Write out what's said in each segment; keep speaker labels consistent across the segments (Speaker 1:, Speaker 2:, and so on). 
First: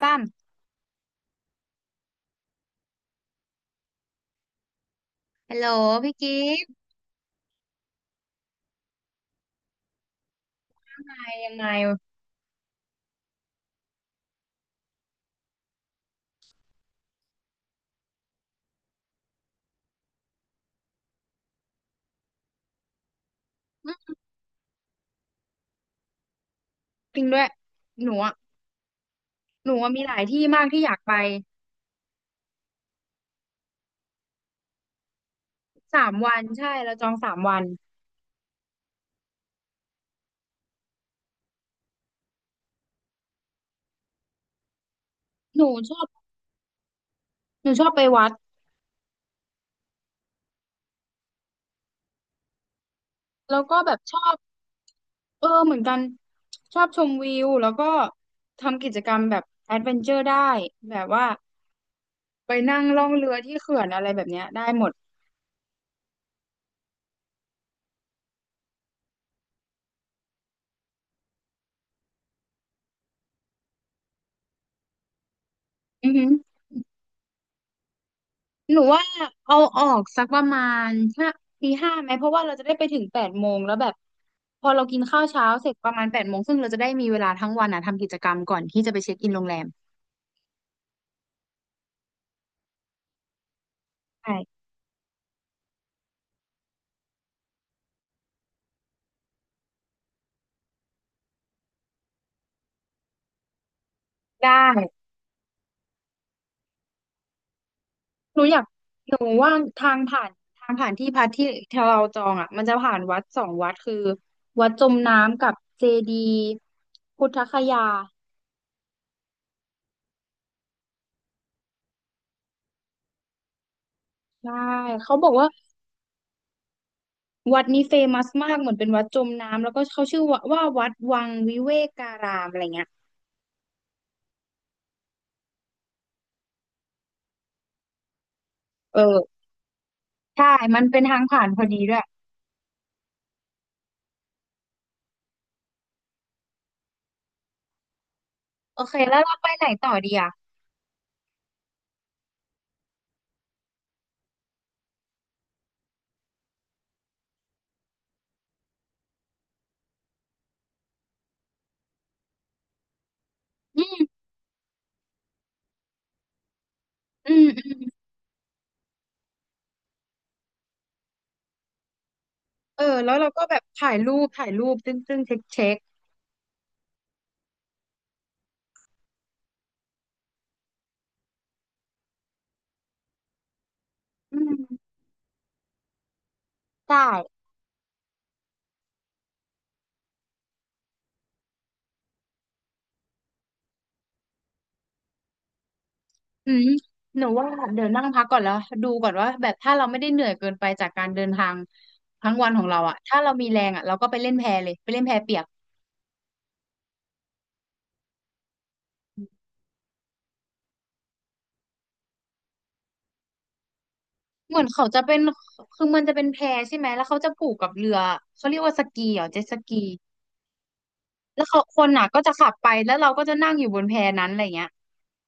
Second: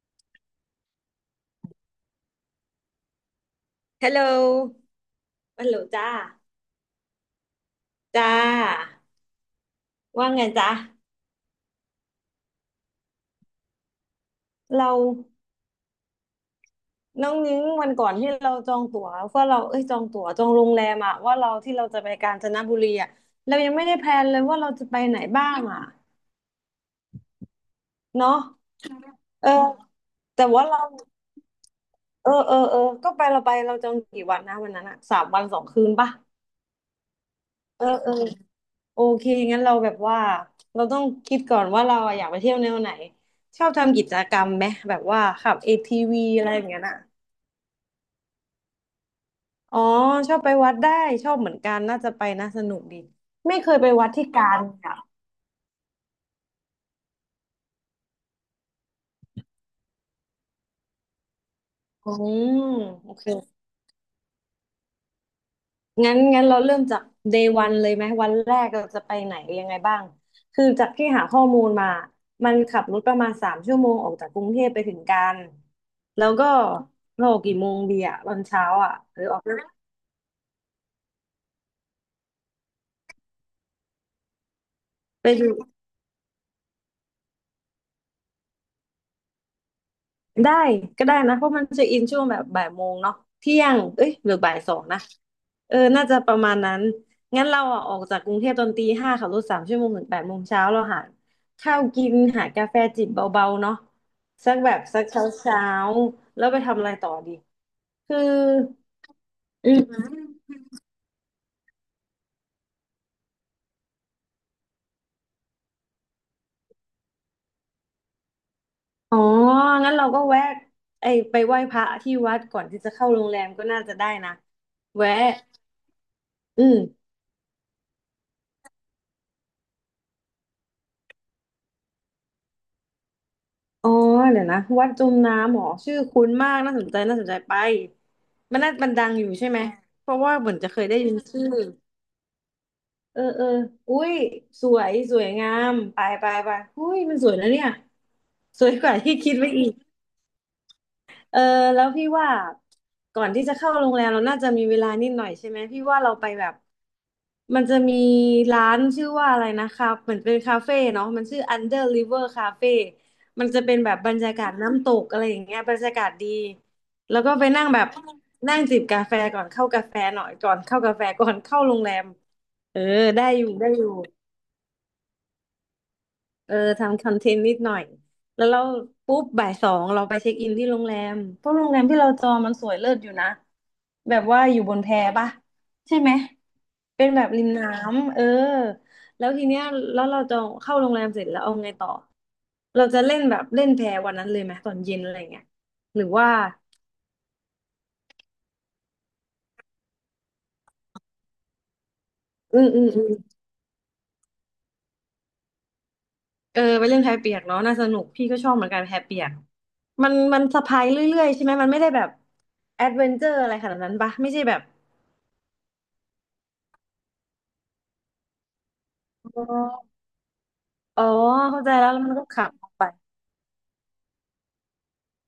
Speaker 1: ตั้ม
Speaker 2: ฮัลโหล
Speaker 1: ฮัลโห
Speaker 2: ฮั
Speaker 1: ล
Speaker 2: ลโหลจ้า
Speaker 1: พี่กิฟต์
Speaker 2: จ้าว่าไงจ้า
Speaker 1: ไปยังไง
Speaker 2: เราน้องนิ้งวันก่อนที่เราจองตั๋วว่าเราเอ้ยจองตั๋วจองโรงแรมอะว่าเราที่เราจะไปกาญจนบุรีอะเรายังไม่
Speaker 1: อื
Speaker 2: ได้แพล
Speaker 1: ม
Speaker 2: นเลยว่าเราจะไปไหนบ้างอะ
Speaker 1: จริงด้วย หนูอะ
Speaker 2: เนาะเออ
Speaker 1: หนูอะมีหลาย
Speaker 2: แต่
Speaker 1: ที่มา
Speaker 2: ว่า
Speaker 1: ก
Speaker 2: เรา
Speaker 1: ที่อยากไป
Speaker 2: เออก็ไปเราไปเราจองกี่วันนะวันนั้นอะสามวันสองคืน
Speaker 1: สา
Speaker 2: ปะ
Speaker 1: มวันใช่เราจองสามวัน
Speaker 2: เออเออโอเคงั้นเราแบบว่าเราต้องคิดก่อนว่าเราอะอยากไปเที่ยวแนวไหนชอบทำกิจกรรมไหมแบบว่าขับ
Speaker 1: หนูชอบ
Speaker 2: ATV อทีวีอะไรอย่างเงี้ยน่ะ
Speaker 1: หนูชอบไปวัด
Speaker 2: อ๋อชอบไปวัดได้ชอบเหมือนกันน่าจะไปนะสนุกดีไม่
Speaker 1: แล้ว
Speaker 2: เค
Speaker 1: ก็
Speaker 2: ยไป
Speaker 1: แบบ
Speaker 2: วัด
Speaker 1: ช
Speaker 2: ที่
Speaker 1: อบ
Speaker 2: กาญอ่ะ
Speaker 1: เออเหมือนกันชอบชมวิว แล้วก็ทำกิจกรรมแบบแอดเวนเจอร์ได้ แบบว่า
Speaker 2: อื
Speaker 1: ไป
Speaker 2: ม
Speaker 1: นั่งล่อ
Speaker 2: โอ
Speaker 1: ง
Speaker 2: เค
Speaker 1: เรือที่เขื่อนอะไรแบบเนี้ยได้หมด
Speaker 2: งั้นเราเริ่มจาก day one เลยไหมวันแรกเราจะไปไหนยังไงบ้างคือจากที่หาข้อมูลมามันขับรถประมาณสามชั่วโมงออกจากกรุงเทพไปถึงกาญ
Speaker 1: อือฮึ
Speaker 2: แล้วก็เราออกกี่โมงดีอ่ะตอนเช้า
Speaker 1: หนู
Speaker 2: อ่ะ
Speaker 1: ว่า
Speaker 2: หรือออก
Speaker 1: เอาออกสักประมาณห้าตี 5ไหมเพราะว่าเราจะได้ไปถึงแปดโมงแล้วแบบพอเรากินข้าว
Speaker 2: ไป
Speaker 1: เช้า
Speaker 2: ดู
Speaker 1: เสร็จประมาณแปดโมงซึ่งเราจะได้มีเวลาทั้งวันอ่ะทำกิจกรรมก่อนที่จะไปเช็คอินโรงแรม
Speaker 2: ได้ก็ได้นะเพราะมันจะอินช่วงแบบบ่ายโมงเนาะเที่ยงเอ้ยหรือบ่าย
Speaker 1: ใช่
Speaker 2: สองนะเออน่าจะประมาณนั้นงั้นเราอ่ะออกจากกรุงเทพตอนตีห้าขับรถสามชั่วโมงถึงแปดโมงเช้าเราหาข้าวกินหากาแฟจิบเบาๆเนาะ
Speaker 1: ได้
Speaker 2: สักแบบสักเช้าเช้าแล้วไปทำอะไรต่อดีคือ
Speaker 1: หนูอยากหนูว่า
Speaker 2: อื
Speaker 1: ทา
Speaker 2: ม
Speaker 1: งผ่านทางผ่านที่พักที่เราจองอ่ะมันจะผ่านวัด2 วัดคือวัดจมน้ำกับเจดีย์พุทธคยา
Speaker 2: อ๋องั้นเราก็แวะไอไปไหว้พระที่วัดก่อนที่จะเข้าโรงแรมก็น่าจะได้นะ
Speaker 1: ใช่
Speaker 2: แวะ
Speaker 1: เขาบอกว่า
Speaker 2: อืม
Speaker 1: วัดนี้เฟมัสมากเหมือนเป็นวัดจมน้ำแล้วก็เขาชื่อว่าวัดวังวิเวการามอะไรเงี้ย
Speaker 2: อ๋อเดี๋ยวนะวัดจมน้ำเหรอชื่อคุ้นมากน่าสนใจน่าสนใจไปมันน่ามัน
Speaker 1: เออ
Speaker 2: ดังอยู่ใช่ไหมเพราะว่า
Speaker 1: ใช่
Speaker 2: เหมือนจะเค
Speaker 1: มัน
Speaker 2: ยได้
Speaker 1: เป็น
Speaker 2: ยิ
Speaker 1: ทา
Speaker 2: น
Speaker 1: งผ่า
Speaker 2: ชื่อ
Speaker 1: นพอดีด้วย
Speaker 2: เออเอออุ้ยสวยสวยงามไปไปไปอุ้ยมันสวยนะเนี่ยสวย
Speaker 1: โอ
Speaker 2: ก
Speaker 1: เค
Speaker 2: ว่าที่
Speaker 1: แล้ว
Speaker 2: คิ
Speaker 1: เรา
Speaker 2: ด
Speaker 1: ไป
Speaker 2: ไว้
Speaker 1: ไหน
Speaker 2: อีก
Speaker 1: ต่อดีอ่ะ
Speaker 2: เออแล้วพี่ว่าก่อนที่จะเข้าโรงแรมเราน่าจะมีเวลานิดหน่อยใช่ไหมพี่ว่าเราไปแบบมันจะมีร้านชื่อว่าอะไรนะคะเหมือนเป็นคาเฟ่เนาะมันชื่อ Under River Cafe มันจะเป็น
Speaker 1: อื
Speaker 2: แบบ
Speaker 1: ม
Speaker 2: บรรยากาศน้ำตกอะไรอย่างเงี้ยบรรยากาศดีแล้ว
Speaker 1: อื
Speaker 2: ก็
Speaker 1: ม
Speaker 2: ไป
Speaker 1: อื
Speaker 2: นั่ง
Speaker 1: ม
Speaker 2: แบบนั่งจิบกาแฟก่อนเข้ากาแฟหน่อยก่อนเข้ากาแฟก่อนเข้าโรงแรมเอ
Speaker 1: เอ
Speaker 2: อ
Speaker 1: อแล้ว
Speaker 2: ได้
Speaker 1: เรา
Speaker 2: อ
Speaker 1: ก็
Speaker 2: ยู่
Speaker 1: แบบ
Speaker 2: ได้อยู่
Speaker 1: ถ่ายรูปถ่ายรูปซึ่งเช็ค
Speaker 2: เออทำคอนเทนต์นิดหน่อยแล้วเราปุ๊บบ่ายสองเราไปเช็คอินที่โรงแรมเพราะโรงแรมที่เราจองมันสวยเลิศอยู่นะแบบ
Speaker 1: อื
Speaker 2: ว่าอยู่
Speaker 1: ม
Speaker 2: บนแพปะใช่ไหม
Speaker 1: ได้
Speaker 2: เป็นแบบริมน้ำเออแล้วทีเนี้ยแล้วเราจองเข้าโรงแรมเสร็จแล้วเอาไงต่อเราจะเล่นแบบเล่นแพวันนั้นเลยไหมตอนเย็นอะไรเงี้ยหรือว่า
Speaker 1: อืมหนูว่าเดี๋ยวนั่งพักก่อนแล้วดูก่อนว่าแบบถ้าเราไม่ได้เหนื่อยเกินไปจากการเดินทางทั้งวัน
Speaker 2: อื
Speaker 1: ของ
Speaker 2: ม
Speaker 1: เรา
Speaker 2: อืม
Speaker 1: อ่ะ
Speaker 2: อืม
Speaker 1: ถ้าเรามีแรงอ่ะเราก็ไปเล่นแพเลยไปเล่นแพเปียก
Speaker 2: เออไปเล่นแพเปียกเนาะน่าสนุกพี่ก็ชอบเหมือนกันแพเปียกมันสะพายเรื่อยๆใช่ไหมมันไม่ได้แบบแอดเวนเจอร์อะไรขนาดนั้นปะไม่ใช่แบ
Speaker 1: เหมื
Speaker 2: บ
Speaker 1: อนเขาจะเป็นคือมันจะเป็นแพใช่ไหมแล้วเขาจะผูกกับเรือเขาเรียกว่าสกีเหรอเจ็
Speaker 2: อ๋
Speaker 1: ตสกี
Speaker 2: ออ๋อ
Speaker 1: แล้วเขา
Speaker 2: เข้าใจ
Speaker 1: ค
Speaker 2: แล้
Speaker 1: น
Speaker 2: วแล้ว
Speaker 1: อ่ะ
Speaker 2: มัน
Speaker 1: ก็
Speaker 2: ก็
Speaker 1: จะขับ
Speaker 2: ขำอ
Speaker 1: ไป
Speaker 2: อกไป
Speaker 1: แล้วเราก็จะนั่งอยู่บนแพนั้นอะไรเงี้ย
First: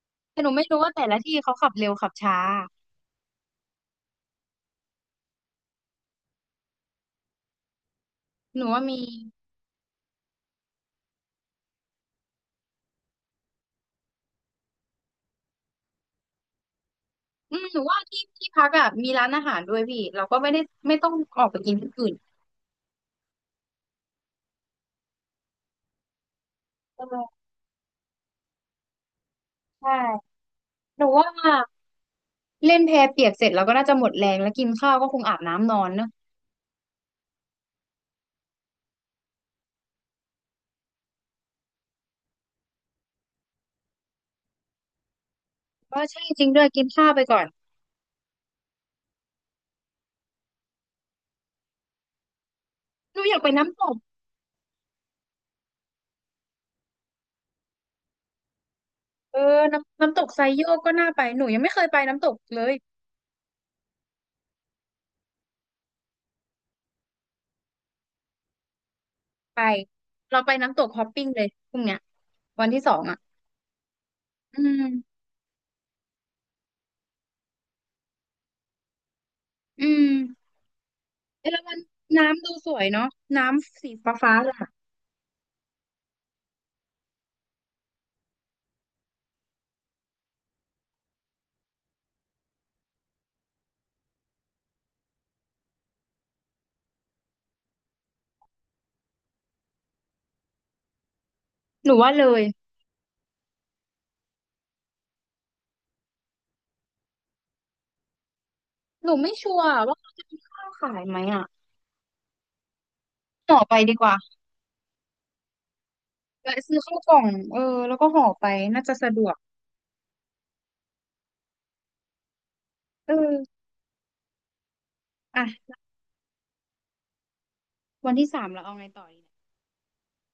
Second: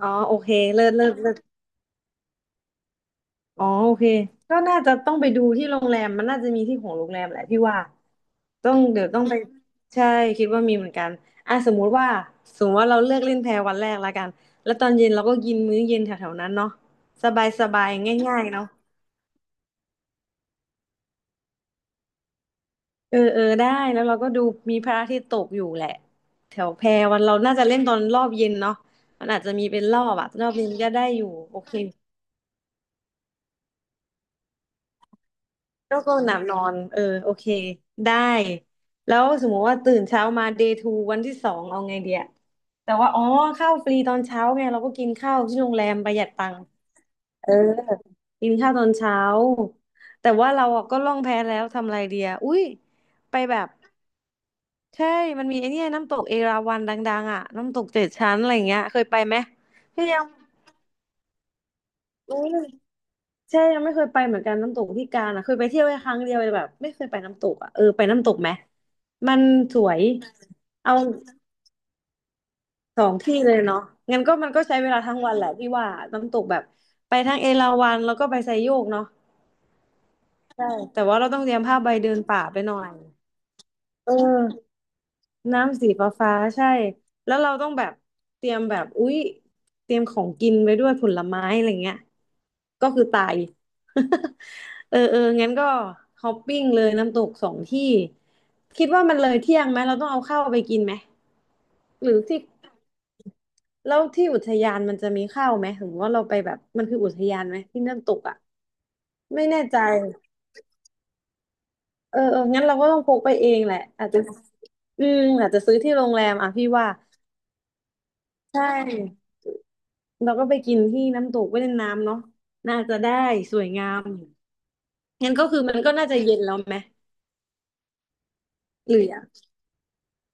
Speaker 2: อ๋อโอ
Speaker 1: แต่ห
Speaker 2: เค
Speaker 1: นูไม่รู้
Speaker 2: เลิ
Speaker 1: ว่า
Speaker 2: ศ
Speaker 1: แต่
Speaker 2: เลิศ
Speaker 1: ละ
Speaker 2: เลิ
Speaker 1: ที่
Speaker 2: ศ
Speaker 1: เขาขับเร็วขับช้า
Speaker 2: อ๋อโอเคก็น่าจะต้องไปดูที่โรงแรมมันน่าจะมีที่ของโรงแรมแหละพี่ว่า
Speaker 1: หนู
Speaker 2: ต้อง
Speaker 1: ว่ามี
Speaker 2: เดี๋ยวต้องไปใช่คิดว่ามีเหมือนกันอ่ะสมมติว่าเราเลือกเล่นแพวันแรกละกันแล้วตอนเย็นเราก็กินมื้อเย็นแถวๆนั้นเนาะสบาย
Speaker 1: อื
Speaker 2: ส
Speaker 1: มหนู
Speaker 2: บาย
Speaker 1: ว่าที่
Speaker 2: ง่าย
Speaker 1: ที่
Speaker 2: ๆ
Speaker 1: พั
Speaker 2: เนาะ
Speaker 1: กอ่ะมีร้านอาหารด้วยพี่เราก็ไม่ได้ไม่ต้องออกไปกินที่อื่น
Speaker 2: เออเออได้แล้วเราก็ดูมีพระอาทิตย์ตกอยู่แหละแถวแพ
Speaker 1: เอ
Speaker 2: วัน
Speaker 1: อ
Speaker 2: เราน่าจะเล่นตอนรอบเย็นเนาะมันอาจจะมีเป็
Speaker 1: ใ
Speaker 2: นรอบอะ
Speaker 1: ช่
Speaker 2: รอบเย็นก็
Speaker 1: ห
Speaker 2: ได้
Speaker 1: นู
Speaker 2: อยู่
Speaker 1: ว่า
Speaker 2: โอเค
Speaker 1: เล่นแพเปียกเสร็จเราก็น่าจะหมดแรงแล้วกินข้าวก็คงอาบน้ำนอน
Speaker 2: โร
Speaker 1: เน
Speaker 2: ค
Speaker 1: อะ
Speaker 2: ลมหนาวนอนเออโอเคได้แล้วสมมติว่าตื่นเช้ามา day two วันที่สองเอาไงเดียแต่ว่าอ๋อข้าวฟรีตอนเช้าไงเราก็กินข้าวที่โรงแรม
Speaker 1: ก็
Speaker 2: ประห
Speaker 1: ใช่
Speaker 2: ยัด
Speaker 1: จ
Speaker 2: ตั
Speaker 1: ริง
Speaker 2: ง
Speaker 1: ด้
Speaker 2: ค์
Speaker 1: วยกินข้าวไปก่อน
Speaker 2: เออกินข้าวตอนเช้าแต่ว่าเราอะก็ล่องแพแล้วทำอะไรเดียอุ้ย
Speaker 1: หนูอ
Speaker 2: ไป
Speaker 1: ยากไป
Speaker 2: แบบ
Speaker 1: น้ำตก
Speaker 2: ใช่มันมีไอเนี่ยน้ำตกเอราวัณดังๆอ่ะน้ำตกเจ็ดชั้นอะไรอย่างเงี้ยเคยไปไหม
Speaker 1: เออน้ำ
Speaker 2: พี่
Speaker 1: น้ำต
Speaker 2: ยัง
Speaker 1: กไซโยกก็น่าไปหนูยังไม่เคยไปน้ำตก
Speaker 2: โอ้
Speaker 1: เลย
Speaker 2: ใช่ยังไม่เคยไปเหมือนกันน้ำตกที่กาญอ่ะเคยไปเที่ยวแค่ครั้งเดียวเลยแบบไม่เคยไปน้ำตกอ่ะเออไปน้ำตกไหมมัน
Speaker 1: ไป
Speaker 2: สวย
Speaker 1: เราไปน้ำตก
Speaker 2: เอา
Speaker 1: ฮอปปิ้งเลยพรุ่งเนี้ยวันที่สอ
Speaker 2: ส
Speaker 1: ง
Speaker 2: อง
Speaker 1: อ่ะ
Speaker 2: ที่เลยเนาะงั้นก็มัน
Speaker 1: อื
Speaker 2: ก็ใช้เวลาทั้ง
Speaker 1: ม
Speaker 2: วันแหละพี่ว่าน้ำตกแบบไปทั้งเอราวัณแล้วก็ไปไซโยกเนาะ
Speaker 1: อืม
Speaker 2: ใช่แต่ว่าเราต้อง
Speaker 1: เอ
Speaker 2: เต
Speaker 1: อ
Speaker 2: รี
Speaker 1: แล้
Speaker 2: ยม
Speaker 1: วมั
Speaker 2: ผ้า
Speaker 1: น
Speaker 2: ใบเดินป่า
Speaker 1: น้ำดู
Speaker 2: ไป
Speaker 1: ส
Speaker 2: หน่อ
Speaker 1: วย
Speaker 2: ย
Speaker 1: เนาะน้ำสี
Speaker 2: เอ
Speaker 1: ฟ้าฟ้า
Speaker 2: อ
Speaker 1: ล่ะ
Speaker 2: น้ำสีฟ้าฟ้าใช่แล้วเราต้องแบบเตรียมแบบอุ๊ยเตรียมของกินไปด้วยผลไม้อะไรเงี้ยก็คือตาย เออเอองั้นก็ฮอปปิ้งเลยน้ำตกสองที่คิดว่ามันเลยเที่ยงไหมเราต้องเอาข้าวไปกินไหม
Speaker 1: หนู
Speaker 2: ห
Speaker 1: ว่า
Speaker 2: รือ
Speaker 1: เล
Speaker 2: ที่
Speaker 1: ย
Speaker 2: แล้วที่อุทยานมันจะมีข้าวไหมหรือว่าเราไปแบบมันคืออุทยานไหมที่น้ำตกอ่ะ
Speaker 1: หนูไม่
Speaker 2: ไม่
Speaker 1: ชั
Speaker 2: แน่
Speaker 1: ว
Speaker 2: ใจ
Speaker 1: ร์ว่าเขาจะมีข้าวขายไหมอ่ะ
Speaker 2: เออเอองั้นเราก็ต้องพกไปเอ
Speaker 1: ห่อ
Speaker 2: งแห
Speaker 1: ไป
Speaker 2: ละ
Speaker 1: ดีก
Speaker 2: อาจ
Speaker 1: ว่า
Speaker 2: จะอืมอาจจะซื้อที่โรงแรมอ่ะ
Speaker 1: แวะ
Speaker 2: พี่
Speaker 1: ซื้อ
Speaker 2: ว่า
Speaker 1: ข้าวกล่องเออแล้วก็ห่อไป
Speaker 2: ใช่
Speaker 1: น่าจะสะดวก
Speaker 2: เราก็ไปกินที่น้ำตกไปเล่นน้ำเนาะน่าจะ
Speaker 1: เอ
Speaker 2: ได้ส
Speaker 1: อ
Speaker 2: วยงามอยู่งั้นก็คือมั
Speaker 1: อ่ะ
Speaker 2: นก็น่าจะเย็นแล้วไหม
Speaker 1: วันที่ 3เราเอาไง
Speaker 2: หรื
Speaker 1: ต่อ
Speaker 2: อ
Speaker 1: ดีเนี่ย
Speaker 2: อ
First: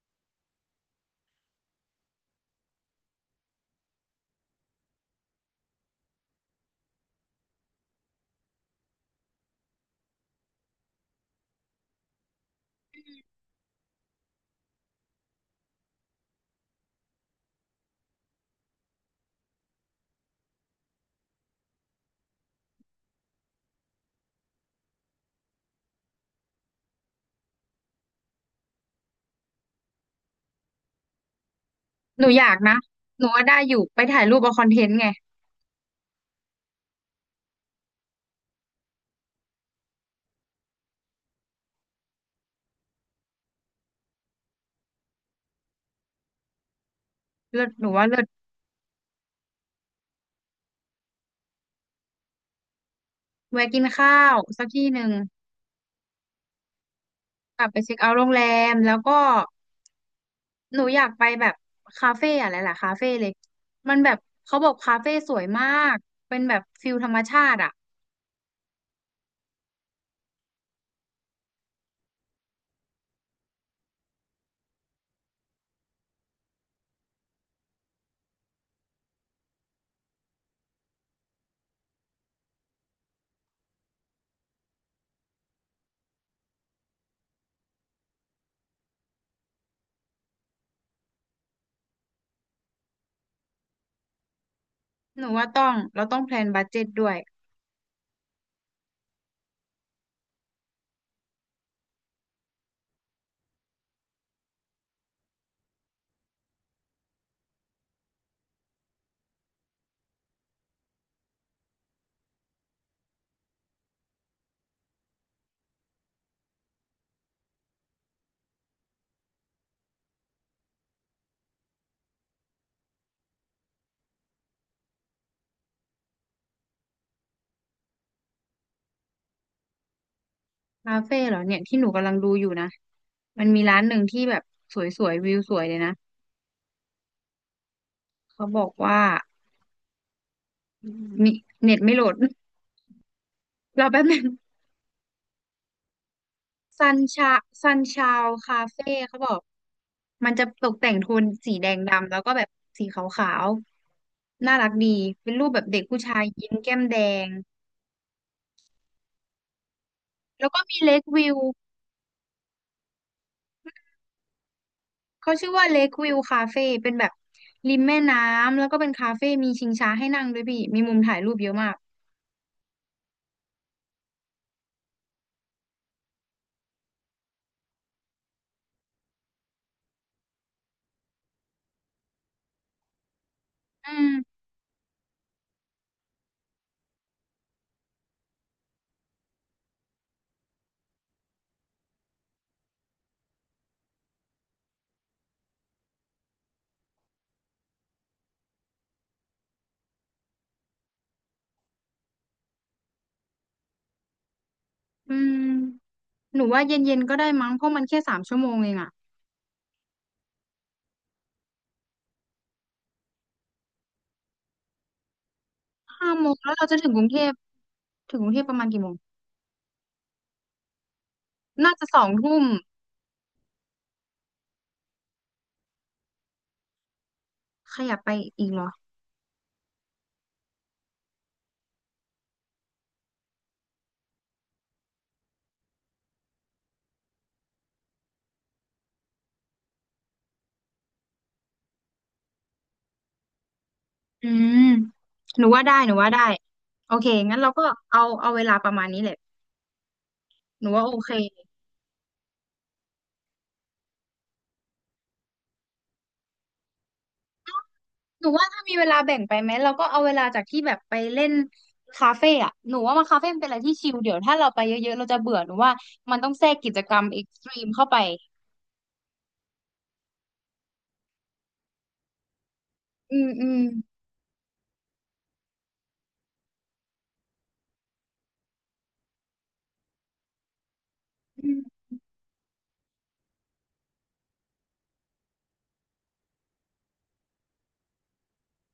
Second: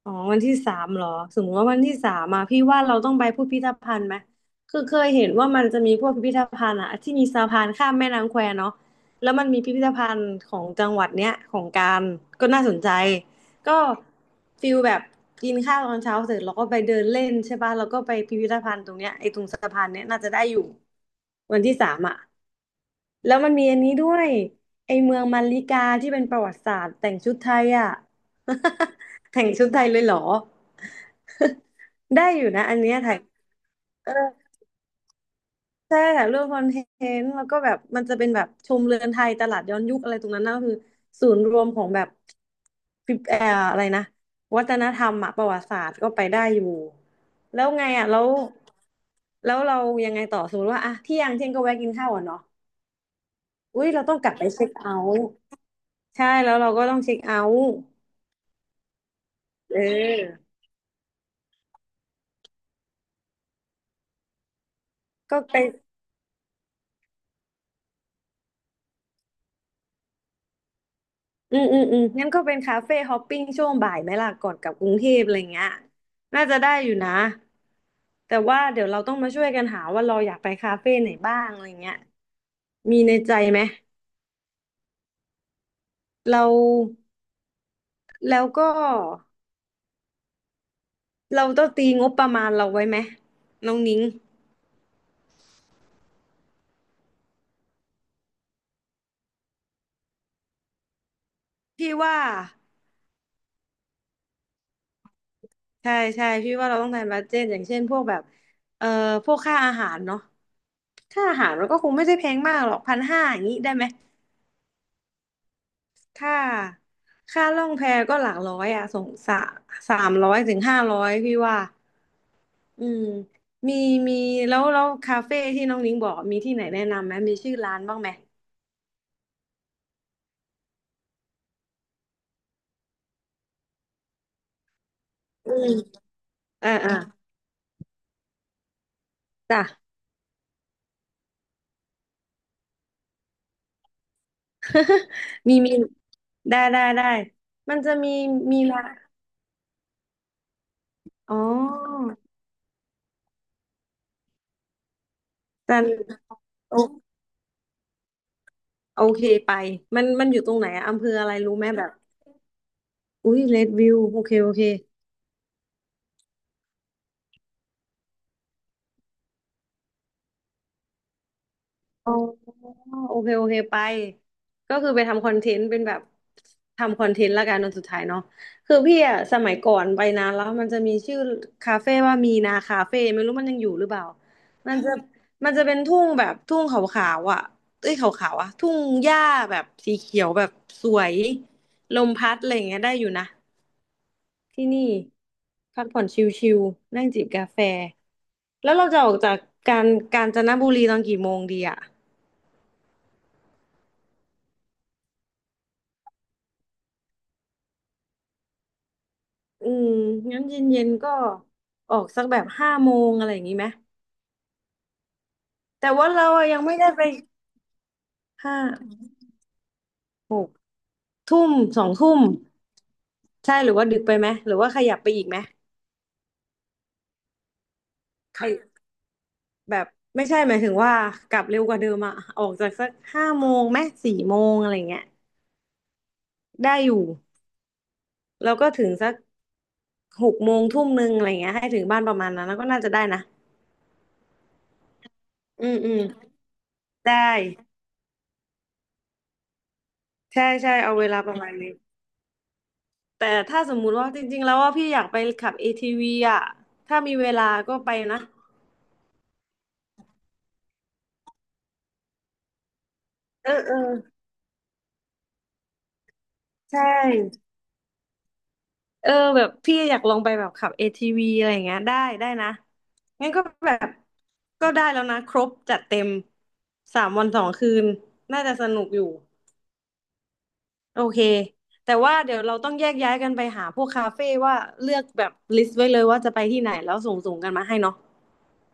Speaker 2: อ๋อวันที่สามเหรอสมมติว่าวันที่สามมาพี่ว่าเราต้องไปพิพิธภัณฑ์ไหมคือเคยเห็นว่ามันจะมีพวกพิพิธภัณฑ์อะที่มีสะพานข้ามแม่น้ำแควเนาะแล้วมันมีพิพิธภัณฑ์ของจังหวัดเนี้ยของการก็น่าสนใจก็ฟิลแบบกินข้าวตอนเช้าเสร็จเราก็ไปเดินเล่นใช่ป่ะแล้วก็ไปพิพิธภัณฑ์ตรงเนี้ยไอ้ตรงสะพานเนี้ยน่าจะได้อยู่ วันที่สามอ่ะแล้วมันมีอันนี้ด้วยไอเมืองมัลลิกาที่เป็นประวัติศาสตร์แต่งชุดไทยอ่ะ แต่งชุดไทยเลยเหรอ
Speaker 1: ห
Speaker 2: ได้
Speaker 1: นู
Speaker 2: อ
Speaker 1: อยา
Speaker 2: ยู่
Speaker 1: ก
Speaker 2: นะ
Speaker 1: นะ
Speaker 2: อันเนี้ยถ่าย
Speaker 1: หนูว่าได้อยู่ไป
Speaker 2: เออ
Speaker 1: ถ่ายรูปเอาคอนเทนต์ไง
Speaker 2: ใช่ถ่ายรูปคอนเทนต์แล้วก็แบบมันจะเป็นแบบชมเรือนไทยตลาดย้อนยุคอะไรตรงนั้นนะก็คือศูนย์รวมของแบบฟิเอ่ออะไรนะวัฒนธรรมอะประวัติศาสตร์ก็ไปได้อยู่แล้
Speaker 1: เลิ
Speaker 2: ว
Speaker 1: ศห
Speaker 2: ไง
Speaker 1: นูว่า
Speaker 2: อ่ะ
Speaker 1: เลิ
Speaker 2: แล้
Speaker 1: ศ
Speaker 2: วแล้วเรายังไงต่อสมมติว่าอะเที่ยงเที่ยงก็แวะกินข้าวอ่ะเนาะ
Speaker 1: แวะกิ
Speaker 2: อุ้
Speaker 1: น
Speaker 2: ยเรา
Speaker 1: ข้า
Speaker 2: ต้องกลับ
Speaker 1: ว
Speaker 2: ไป
Speaker 1: สั
Speaker 2: เช็
Speaker 1: ก
Speaker 2: ค
Speaker 1: ที่
Speaker 2: เอา
Speaker 1: หนึ่ง
Speaker 2: ท์ใช่แล้วเราก็ต้องเช็คเอา
Speaker 1: ก
Speaker 2: ท์
Speaker 1: ลับไปเช็คเอาท์โรงแรมแล้วก็
Speaker 2: เออ
Speaker 1: หนูอยากไปแบบคาเฟ่อะไรล่ะคาเฟ่เลยมันแบบเขาบอกคาเฟ่ส
Speaker 2: ก็
Speaker 1: วย
Speaker 2: ไป
Speaker 1: มากเป็นแบบฟิลธรรมชาติอ่ะ
Speaker 2: งั้นก็เป็นคาเฟ่ฮอปปิ้งช่วงบ่ายไหมล่ะก่อนกลับกรุงเทพอะไรเงี้ยน่าจะได้อยู่นะแต่ว่าเดี๋ยวเราต้องมาช่วยกันหาว่าเราอยากไปคาเฟ่ไหนบ้างอะไรเงี้ยมีในใจไหมเราแล้วก็เราต้องตีงบประมาณเราไว้ไหมน้องนิ้ง
Speaker 1: หนูว่าต้อง เราต้องแพลนบัดเจ็ตด้วย
Speaker 2: พี่ว่าใช่ใช่พี่ว่าเราต้องทำบัดเจ็ตอย่างเช่นพวกแบบเอ่อพวกค่าอาหารเนาะ ค่าอาหารมันก็คงไม่ใช่แพงมากหรอกพันห้าอย่างนี้ได้ไหมค่าค่าล่องแพก็หลักร้อยอ่ะสงสะสามร้อยถึงห้าร้อยพี่ว่าอืมมีมีแล้วคาเฟ่ที่น้องนิ้งบอกมีที่ไหนแนะนำไหมมีชื่อร้านบ้างไหม
Speaker 1: คาเฟ่เหรอเนี่ยที่หนูกำลังดูอยู่นะมันมีร้านหนึ่งที่แบบสวยๆวิว
Speaker 2: อื
Speaker 1: สวย
Speaker 2: ม
Speaker 1: เลยนะ
Speaker 2: อ่าอ่า
Speaker 1: เขาบอกว่า
Speaker 2: จ้ะ
Speaker 1: มีเน็ตไม่โหลด รอแป๊บนึง
Speaker 2: มีมีได้ได้
Speaker 1: ซัน
Speaker 2: ได้
Speaker 1: ชาซั
Speaker 2: มั
Speaker 1: น
Speaker 2: นจะ
Speaker 1: ชา
Speaker 2: มี
Speaker 1: ว
Speaker 2: มี
Speaker 1: คา
Speaker 2: ร้า
Speaker 1: เฟ่
Speaker 2: น
Speaker 1: เขาบอกมันจะตกแต่งโทน
Speaker 2: อ๋อ
Speaker 1: สีแดงดำแล้วก็แบบสีขาวๆน่ารักดีเป็นรูปแบบเด็
Speaker 2: จั
Speaker 1: ก
Speaker 2: น
Speaker 1: ผู้ชายยิ้มแก้
Speaker 2: โอ
Speaker 1: มแดง
Speaker 2: โอเคไปมันมันอยู่
Speaker 1: แล้
Speaker 2: ต
Speaker 1: ว
Speaker 2: รง
Speaker 1: ก็
Speaker 2: ไหน
Speaker 1: มี
Speaker 2: อะ
Speaker 1: เล
Speaker 2: อำ
Speaker 1: ค
Speaker 2: เภออะ
Speaker 1: วิ
Speaker 2: ไร
Speaker 1: ว
Speaker 2: รู้ไหมแบบอุ้ยเรดวิวโอเคโอเค
Speaker 1: เขาชื่อว่าเลควิวคาเฟ่เป็นแบบริมแม่น้ำแล้วก็เป็นคาเฟ่มีชิงช้าให้นั่งด้วยพี่มีมุมถ่ายรูปเยอะมาก
Speaker 2: อ๋อโอเคโอเคไปก็คือไปทำคอนเทนต์เป็นแบบทำคอนเทนต์ละกันตอนสุดท้ายเนาะคือพี่อะสมัยก่อนไปนานแล้วมันจะมีชื่อคาเฟ่ว่ามีนาคาเฟ่ไม่รู้มันยังอยู่หรือเป
Speaker 1: อื
Speaker 2: ล่า
Speaker 1: ม
Speaker 2: มันจะมันจะเป็นทุ่งแบบทุ่งขาวๆอ่ะเอ้ยขาวๆอ่ะทุ่งหญ้าแบบสีเขียวแบบสวยลมพัดอะไรอย่างเงี้ยได้อยู่นะที่นี่พักผ่อนชิลๆนั่งจิบกาแฟแล้วเราจะออกจากกาญกาญจนบุรีตอนกี่โมงดีอะ
Speaker 1: อืมหนูว่าเย็นๆก็ได้มั้งเพราะมันแค่3 ชั่วโมงเองอะ
Speaker 2: อืมงั้นเย็นๆก็ออกสักแบบห้าโมงอะไรอย่างนี้ไหมแต่ว่า
Speaker 1: ห้าโม
Speaker 2: เรา
Speaker 1: ง
Speaker 2: อะ
Speaker 1: แล้ว
Speaker 2: ยัง
Speaker 1: เรา
Speaker 2: ไม่
Speaker 1: จะ
Speaker 2: ได้
Speaker 1: ถึงก
Speaker 2: ไป
Speaker 1: รุงเทพถึงกรุงเทพป
Speaker 2: ห้า
Speaker 1: ระมาณกี่โมง
Speaker 2: หกทุ่ม
Speaker 1: น่า
Speaker 2: ส
Speaker 1: จะ
Speaker 2: อง
Speaker 1: สอง
Speaker 2: ทุ่ม
Speaker 1: ทุ่ม
Speaker 2: ใช่หรือว่าดึกไปไหมหรือว่าขยับไปอีกไหม
Speaker 1: ขยับไป
Speaker 2: ข
Speaker 1: อีกเหร
Speaker 2: ยั
Speaker 1: อ
Speaker 2: บแบบไม่ใช่หมายถึงว่ากลับเร็วกว่าเดิมอะออกจากสักห้าโมงไหมสี่โมงอะไรเงี้ยได้อยู่แล้วก็ถึงสักหกโมงทุ่มนึงอะไรเงี้ยให้ถึงบ้านประมาณนั้นแล้วก็น่าจะได้นะ
Speaker 1: อืมหนูว่า
Speaker 2: อื
Speaker 1: ได้
Speaker 2: ม
Speaker 1: ห
Speaker 2: อื
Speaker 1: นู
Speaker 2: ม
Speaker 1: ว่าได้โอเค
Speaker 2: ได้
Speaker 1: งั้นเราก็เอาเอาเวลาประมาณนี้แหละ
Speaker 2: ใช่
Speaker 1: หนู
Speaker 2: ใช่
Speaker 1: ว่าโอ
Speaker 2: เอาเว
Speaker 1: เค
Speaker 2: ลาประมาณนี้ แต่ถ้าสมมุติว่าจริงๆแล้วว่าพี่อยากไปขับ ATV อทีวีอ่ะถ้ามีเวลาก็ไปนะ
Speaker 1: หนูว่าถ้ามีเวลาแบ่งไปไหมเราก็เอาเวลาจากที่แบบไปเล่นคาเฟ่อะหนูว่ามาคาเฟ่มันเป็น
Speaker 2: เออ
Speaker 1: อะไร
Speaker 2: เอ
Speaker 1: ที่
Speaker 2: อ
Speaker 1: ชิลเดี๋ยวถ้าเราไปเยอะๆเราจะเบื่อหนูว่ามันต้องแทรกกิจ
Speaker 2: ใช่
Speaker 1: กรรมเอ็กซ์ตรีมเข้าไป
Speaker 2: เออแบบพี่อยากลองไปแบบขับ ATV อทีวีอะไรอย่างเงี้ยได้ได้นะ
Speaker 1: อืม
Speaker 2: งั้นก็
Speaker 1: อืม
Speaker 2: แบบก็ได้แล้วนะครบจัดเต็มสามวันสองคืนน่าจะสนุกอยู่โอเค
Speaker 1: อืม
Speaker 2: แต่ว่าเดี๋ยวเราต้องแยกย้ายกันไปหาพวกคาเฟ่ว่าเลือกแบบลิสต์ไว้เลยว่าจะไปที่ไหนแล้วส่งกันมาให้เนาะ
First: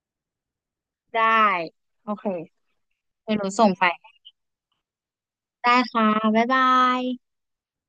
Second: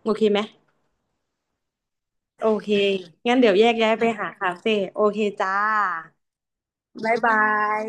Speaker 2: โอเคไหม
Speaker 1: ได้โอเค
Speaker 2: โอเค
Speaker 1: เดี๋
Speaker 2: งั้
Speaker 1: ยว
Speaker 2: น
Speaker 1: หนู
Speaker 2: เดี๋ยวแย
Speaker 1: ส่ง
Speaker 2: ก
Speaker 1: ไป
Speaker 2: ย้ายไปหาคาเฟ่โอเคจ้า
Speaker 1: ได้ค่ะบ๊ายบาย
Speaker 2: บ๊ายบาย